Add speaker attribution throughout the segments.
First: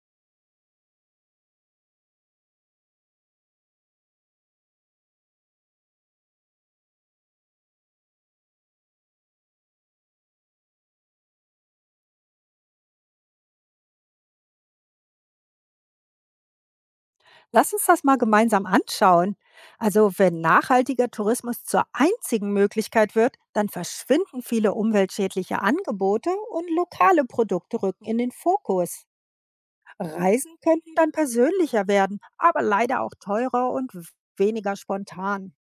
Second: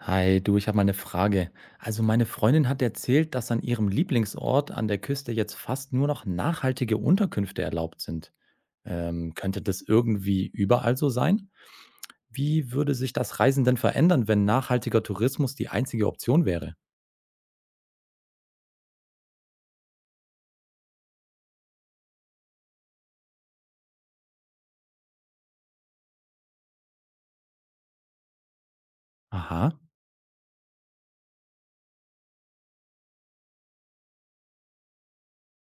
Speaker 1: Hi, du, ich habe mal eine Frage. Also meine Freundin hat erzählt, dass an ihrem Lieblingsort an der Küste jetzt fast nur noch nachhaltige Unterkünfte erlaubt sind. Könnte das irgendwie überall so sein? Wie würde sich das Reisen denn verändern, wenn nachhaltiger Tourismus die einzige Option wäre?
Speaker 2: Lass uns das mal gemeinsam anschauen. Also wenn nachhaltiger Tourismus zur einzigen Möglichkeit wird, dann verschwinden viele umweltschädliche Angebote und lokale Produkte rücken in den Fokus.
Speaker 1: Aha,
Speaker 2: Reisen könnten dann persönlicher werden, aber leider auch teurer und weniger spontan.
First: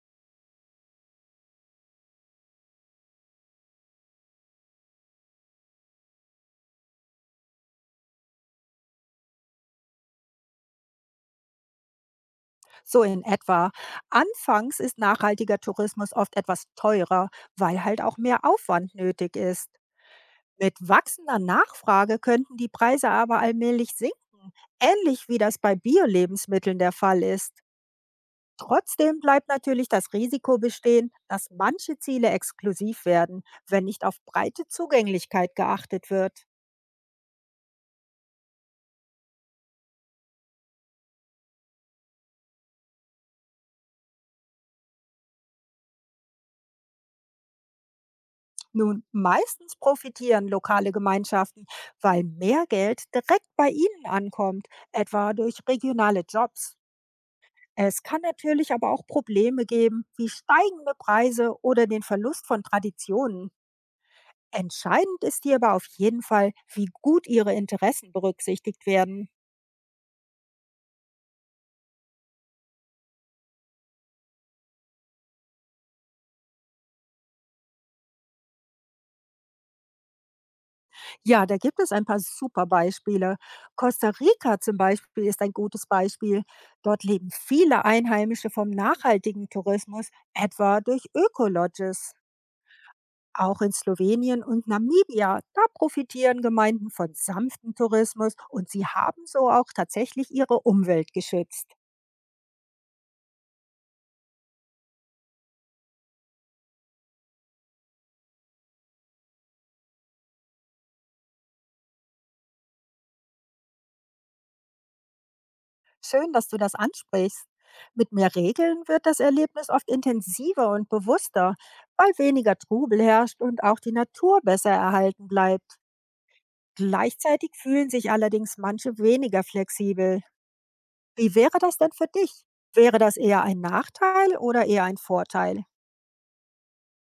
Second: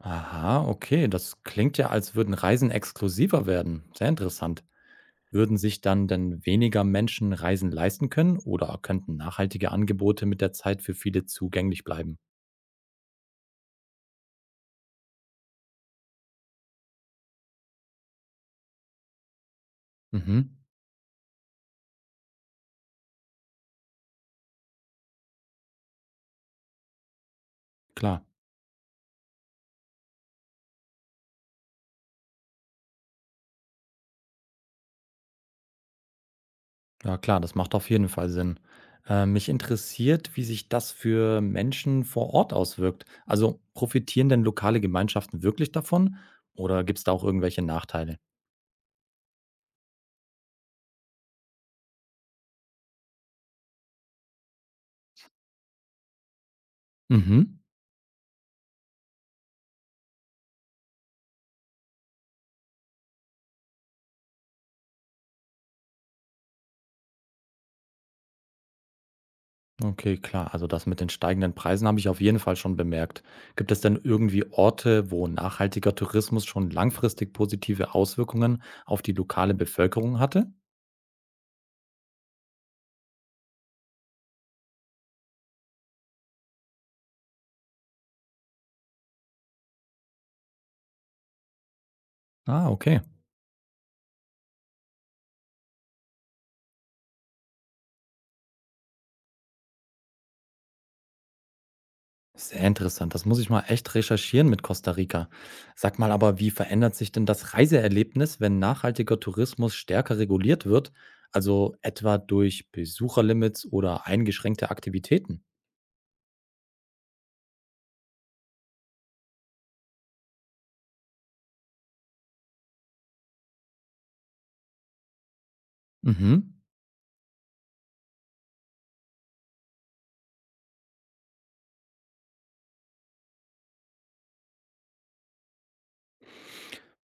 Speaker 1: aha, okay, das klingt ja, als würden Reisen exklusiver werden. Sehr interessant. Würden sich dann denn weniger Menschen Reisen leisten können oder könnten nachhaltige Angebote mit der Zeit für viele zugänglich bleiben?
Speaker 2: So in etwa. Anfangs ist nachhaltiger Tourismus oft etwas teurer, weil halt auch mehr Aufwand nötig ist.
Speaker 1: Mhm.
Speaker 2: Mit wachsender Nachfrage könnten die Preise aber allmählich sinken, ähnlich wie das bei Bio-Lebensmitteln der Fall ist.
Speaker 1: Klar,
Speaker 2: Trotzdem bleibt natürlich das Risiko bestehen, dass manche Ziele exklusiv werden, wenn nicht auf breite Zugänglichkeit geachtet wird.
Speaker 1: ja klar, das macht auf jeden Fall Sinn. Mich interessiert, wie sich das für Menschen vor Ort auswirkt. Also profitieren denn lokale Gemeinschaften wirklich davon oder gibt es da auch irgendwelche Nachteile?
Speaker 2: Nun, meistens profitieren lokale Gemeinschaften, weil mehr Geld direkt bei ihnen ankommt, etwa durch regionale Jobs.
Speaker 1: Mhm.
Speaker 2: Es kann natürlich aber auch Probleme geben, wie steigende Preise oder den Verlust von Traditionen. Entscheidend ist hier aber auf jeden Fall, wie gut ihre Interessen berücksichtigt werden.
Speaker 1: Okay, klar. Also das mit den steigenden Preisen habe ich auf jeden Fall schon bemerkt. Gibt es denn irgendwie Orte, wo nachhaltiger Tourismus schon langfristig positive Auswirkungen auf die lokale Bevölkerung hatte?
Speaker 2: Ja, da gibt es ein paar super Beispiele. Costa Rica zum Beispiel ist ein gutes Beispiel. Dort leben viele Einheimische vom nachhaltigen Tourismus, etwa durch Ökolodges.
Speaker 1: Ah, okay.
Speaker 2: Auch in Slowenien und Namibia, da profitieren Gemeinden von sanftem Tourismus und sie haben so auch tatsächlich ihre Umwelt geschützt.
Speaker 1: Sehr interessant. Das muss ich mal echt recherchieren mit Costa Rica. Sag mal aber, wie verändert sich denn das Reiseerlebnis, wenn nachhaltiger Tourismus stärker reguliert wird? Also etwa durch Besucherlimits oder eingeschränkte Aktivitäten?
Speaker 2: Schön, dass du das ansprichst. Mit mehr Regeln wird das Erlebnis oft intensiver und bewusster, weil weniger Trubel herrscht und auch die Natur besser erhalten bleibt.
Speaker 1: Mhm.
Speaker 2: Gleichzeitig fühlen sich allerdings manche weniger flexibel. Wie wäre das denn für dich? Wäre das eher ein Nachteil oder eher ein Vorteil?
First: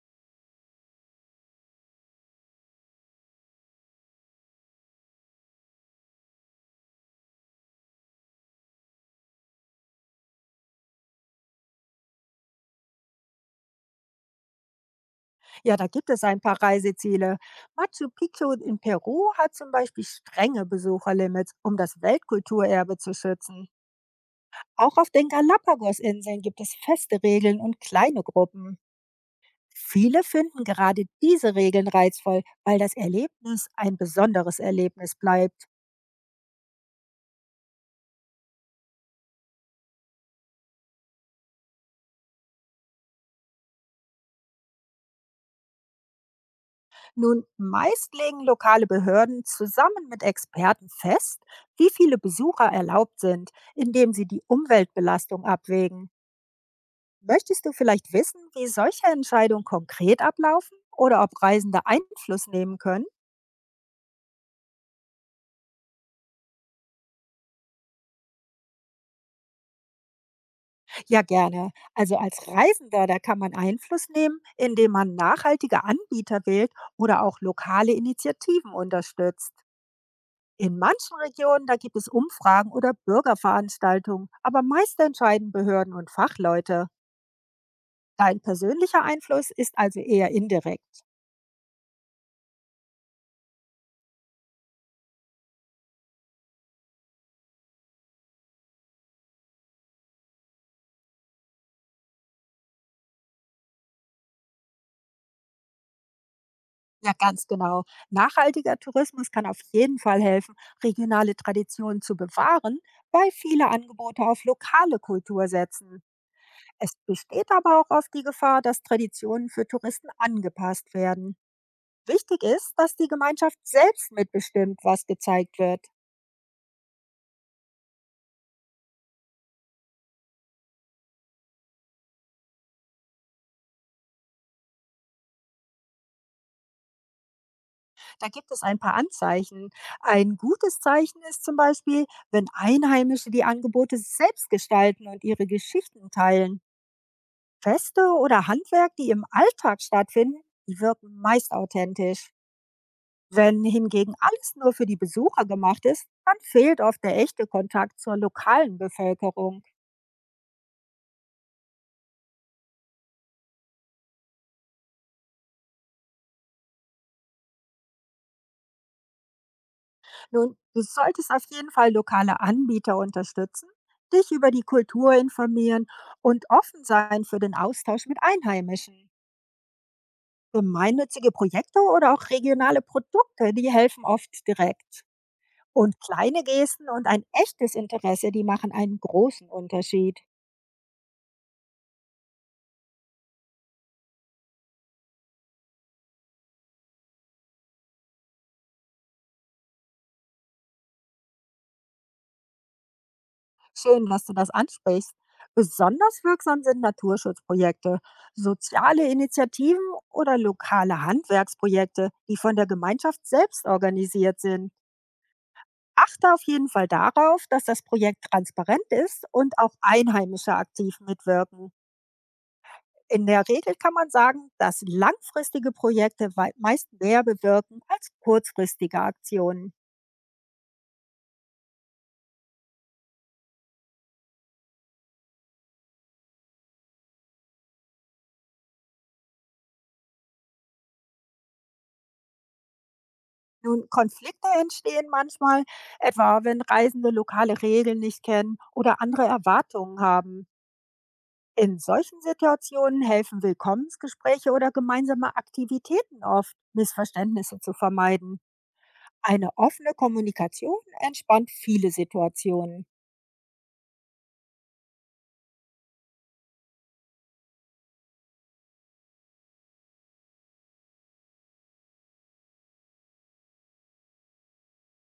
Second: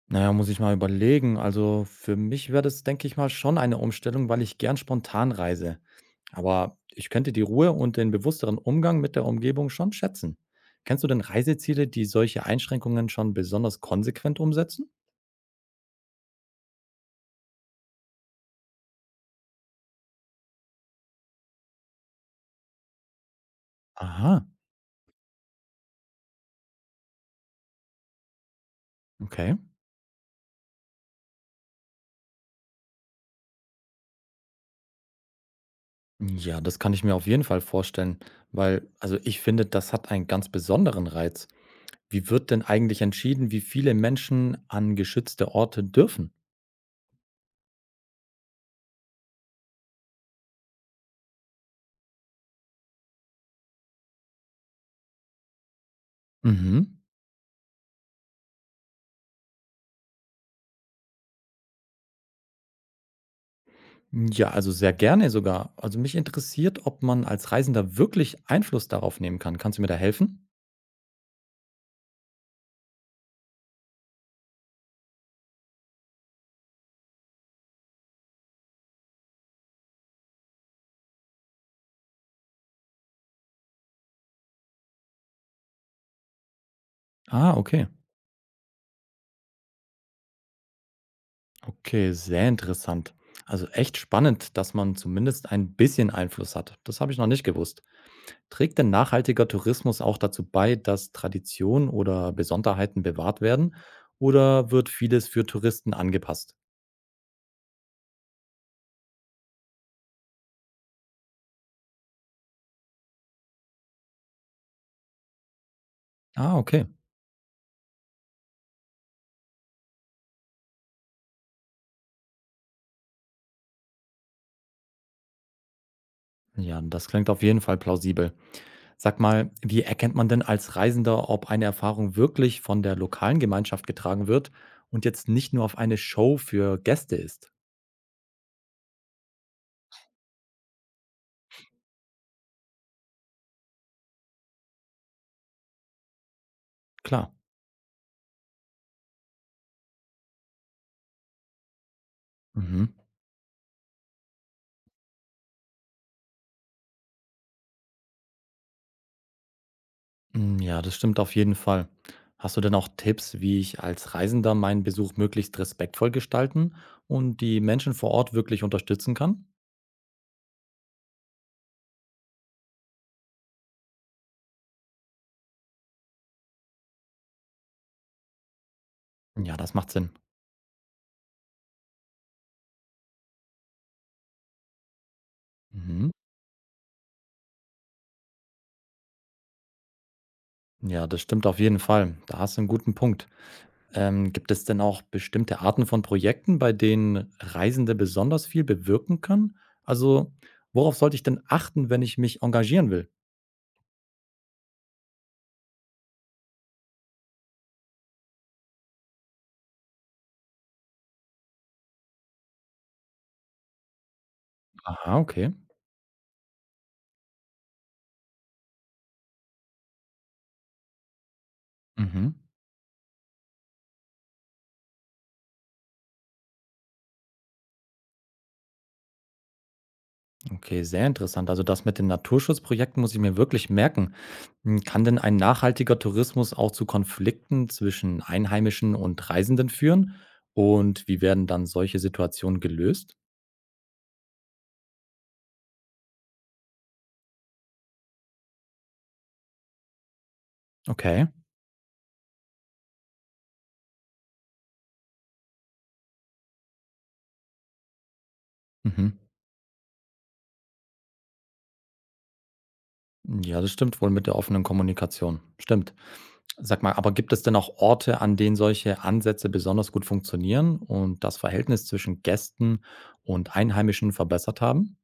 Speaker 1: Naja, muss ich mal überlegen. Also für mich wäre das, denke ich mal, schon eine Umstellung, weil ich gern spontan reise. Aber ich könnte die Ruhe und den bewussteren Umgang mit der Umgebung schon schätzen. Kennst du denn Reiseziele, die solche Einschränkungen schon besonders konsequent umsetzen?
Speaker 2: Ja, da gibt es ein paar Reiseziele. Machu Picchu in Peru hat zum Beispiel strenge Besucherlimits, um das Weltkulturerbe zu schützen.
Speaker 1: Aha.
Speaker 2: Auch auf den Galapagosinseln gibt es feste Regeln und kleine Gruppen.
Speaker 1: Okay.
Speaker 2: Viele finden gerade diese Regeln reizvoll, weil das Erlebnis ein besonderes Erlebnis bleibt.
Speaker 1: Ja, das kann ich mir auf jeden Fall vorstellen, weil, also ich finde, das hat einen ganz besonderen Reiz. Wie wird denn eigentlich entschieden, wie viele Menschen an geschützte Orte dürfen?
Speaker 2: Nun, meist legen lokale Behörden zusammen mit Experten fest, wie viele Besucher erlaubt sind, indem sie die Umweltbelastung abwägen.
Speaker 1: Mhm.
Speaker 2: Möchtest du vielleicht wissen, wie solche Entscheidungen konkret ablaufen oder ob Reisende Einfluss nehmen können?
Speaker 1: Ja, also sehr gerne sogar. Also mich interessiert, ob man als Reisender wirklich Einfluss darauf nehmen kann. Kannst du mir da helfen?
Speaker 2: Ja, gerne. Also als Reisender, da kann man Einfluss nehmen, indem man nachhaltige Anbieter wählt oder auch lokale Initiativen unterstützt. In manchen Regionen, da gibt es Umfragen oder Bürgerveranstaltungen, aber meist entscheiden Behörden und Fachleute.
Speaker 1: Ah, okay.
Speaker 2: Dein persönlicher Einfluss ist also eher indirekt.
Speaker 1: Okay, sehr interessant. Also echt spannend, dass man zumindest ein bisschen Einfluss hat. Das habe ich noch nicht gewusst. Trägt denn nachhaltiger Tourismus auch dazu bei, dass Traditionen oder Besonderheiten bewahrt werden? Oder wird vieles für Touristen angepasst?
Speaker 2: Ja, ganz genau. Nachhaltiger Tourismus kann auf jeden Fall helfen, regionale Traditionen zu bewahren, weil viele Angebote auf lokale Kultur setzen.
Speaker 1: Ah, okay.
Speaker 2: Es besteht aber auch oft die Gefahr, dass Traditionen für Touristen angepasst werden. Wichtig ist, dass die Gemeinschaft selbst mitbestimmt, was gezeigt wird.
Speaker 1: Ja, das klingt auf jeden Fall plausibel. Sag mal, wie erkennt man denn als Reisender, ob eine Erfahrung wirklich von der lokalen Gemeinschaft getragen wird und jetzt nicht nur auf eine Show für Gäste ist?
Speaker 2: Da gibt es ein paar Anzeichen. Ein gutes Zeichen ist zum Beispiel, wenn Einheimische die Angebote selbst gestalten und ihre Geschichten teilen.
Speaker 1: Klar.
Speaker 2: Feste oder Handwerk, die im Alltag stattfinden, die wirken meist authentisch.
Speaker 1: Mhm.
Speaker 2: Wenn hingegen alles nur für die Besucher gemacht ist, dann fehlt oft der echte Kontakt zur lokalen Bevölkerung.
Speaker 1: Hm, ja, das stimmt auf jeden Fall. Hast du denn auch Tipps, wie ich als Reisender meinen Besuch möglichst respektvoll gestalten und die Menschen vor Ort wirklich unterstützen kann?
Speaker 2: Nun, du solltest auf jeden Fall lokale Anbieter unterstützen, dich über die Kultur informieren und offen sein für den Austausch mit Einheimischen.
Speaker 1: Ja, das macht Sinn.
Speaker 2: Gemeinnützige Projekte oder auch regionale Produkte, die helfen oft direkt. Und
Speaker 1: Mhm.
Speaker 2: kleine Gesten und ein echtes Interesse, die machen einen großen Unterschied.
Speaker 1: Ja, das stimmt auf jeden Fall. Da hast du einen guten Punkt. Gibt es denn auch bestimmte Arten von Projekten, bei denen Reisende besonders viel bewirken können? Also, worauf sollte ich denn achten, wenn ich mich engagieren will?
Speaker 2: Schön, dass du das ansprichst. Besonders wirksam sind Naturschutzprojekte, soziale Initiativen oder lokale Handwerksprojekte, die von der Gemeinschaft selbst organisiert sind.
Speaker 1: Aha, okay.
Speaker 2: Achte auf jeden Fall darauf, dass das Projekt transparent ist und auch Einheimische aktiv mitwirken.
Speaker 1: Mhm.
Speaker 2: In der Regel kann man sagen, dass langfristige Projekte meist mehr bewirken als kurzfristige Aktionen.
Speaker 1: Okay, sehr interessant. Also das mit den Naturschutzprojekten muss ich mir wirklich merken. Hm, kann denn ein nachhaltiger Tourismus auch zu Konflikten zwischen Einheimischen und Reisenden führen? Und wie werden dann solche Situationen gelöst?
Speaker 2: Nun, Konflikte entstehen manchmal, etwa wenn Reisende lokale Regeln nicht kennen oder andere Erwartungen haben.
Speaker 1: Okay.
Speaker 2: In solchen Situationen helfen Willkommensgespräche oder gemeinsame Aktivitäten oft, Missverständnisse zu vermeiden.
Speaker 1: Mhm.
Speaker 2: Eine offene Kommunikation entspannt viele Situationen.
Speaker 1: Ja, das stimmt wohl mit der offenen Kommunikation. Stimmt. Sag mal, aber gibt es denn auch Orte, an denen solche Ansätze besonders gut funktionieren und das Verhältnis zwischen Gästen und Einheimischen verbessert haben?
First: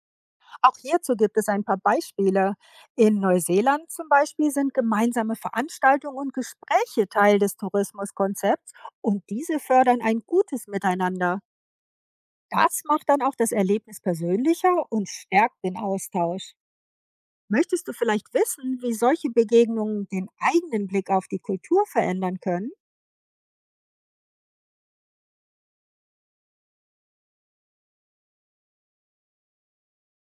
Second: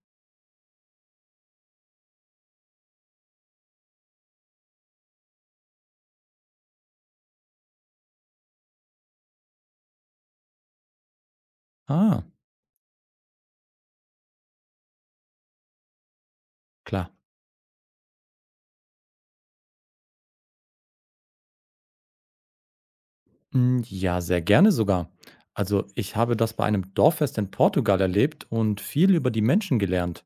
Speaker 2: Auch hierzu gibt es ein paar Beispiele. In Neuseeland zum Beispiel sind gemeinsame Veranstaltungen und Gespräche Teil des Tourismuskonzepts und diese fördern ein gutes Miteinander.
Speaker 1: Ah,
Speaker 2: Das macht dann auch das Erlebnis persönlicher und stärkt den Austausch.
Speaker 1: klar.
Speaker 2: Möchtest du vielleicht wissen, wie solche Begegnungen den eigenen Blick auf die Kultur verändern können?
Speaker 1: Hm, ja, sehr gerne sogar. Also, ich habe das bei einem Dorffest in Portugal erlebt und viel über die Menschen gelernt.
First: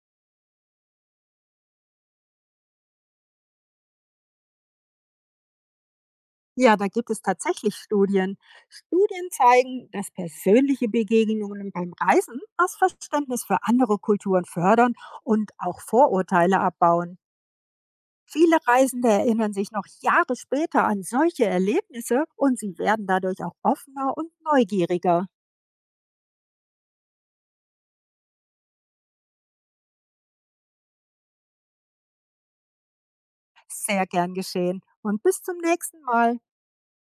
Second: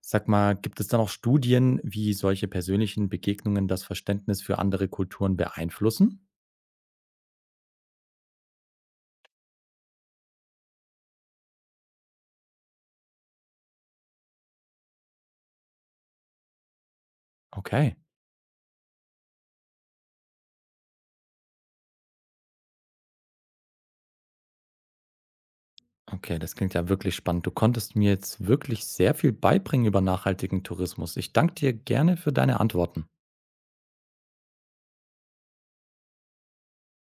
Speaker 1: Sag mal, gibt es da noch Studien, wie solche persönlichen Begegnungen das Verständnis für andere Kulturen beeinflussen?
Speaker 2: Ja, da gibt es tatsächlich Studien. Studien zeigen, dass persönliche Begegnungen beim Reisen das Verständnis für andere Kulturen fördern und auch Vorurteile abbauen.
Speaker 1: Okay.
Speaker 2: Viele Reisende erinnern sich noch Jahre später an solche Erlebnisse und sie werden dadurch auch offener und neugieriger.
Speaker 1: Okay, das klingt ja wirklich spannend. Du konntest mir jetzt wirklich sehr viel beibringen über nachhaltigen Tourismus. Ich danke dir gerne für deine Antworten.
Speaker 2: Sehr gern geschehen und bis zum nächsten Mal.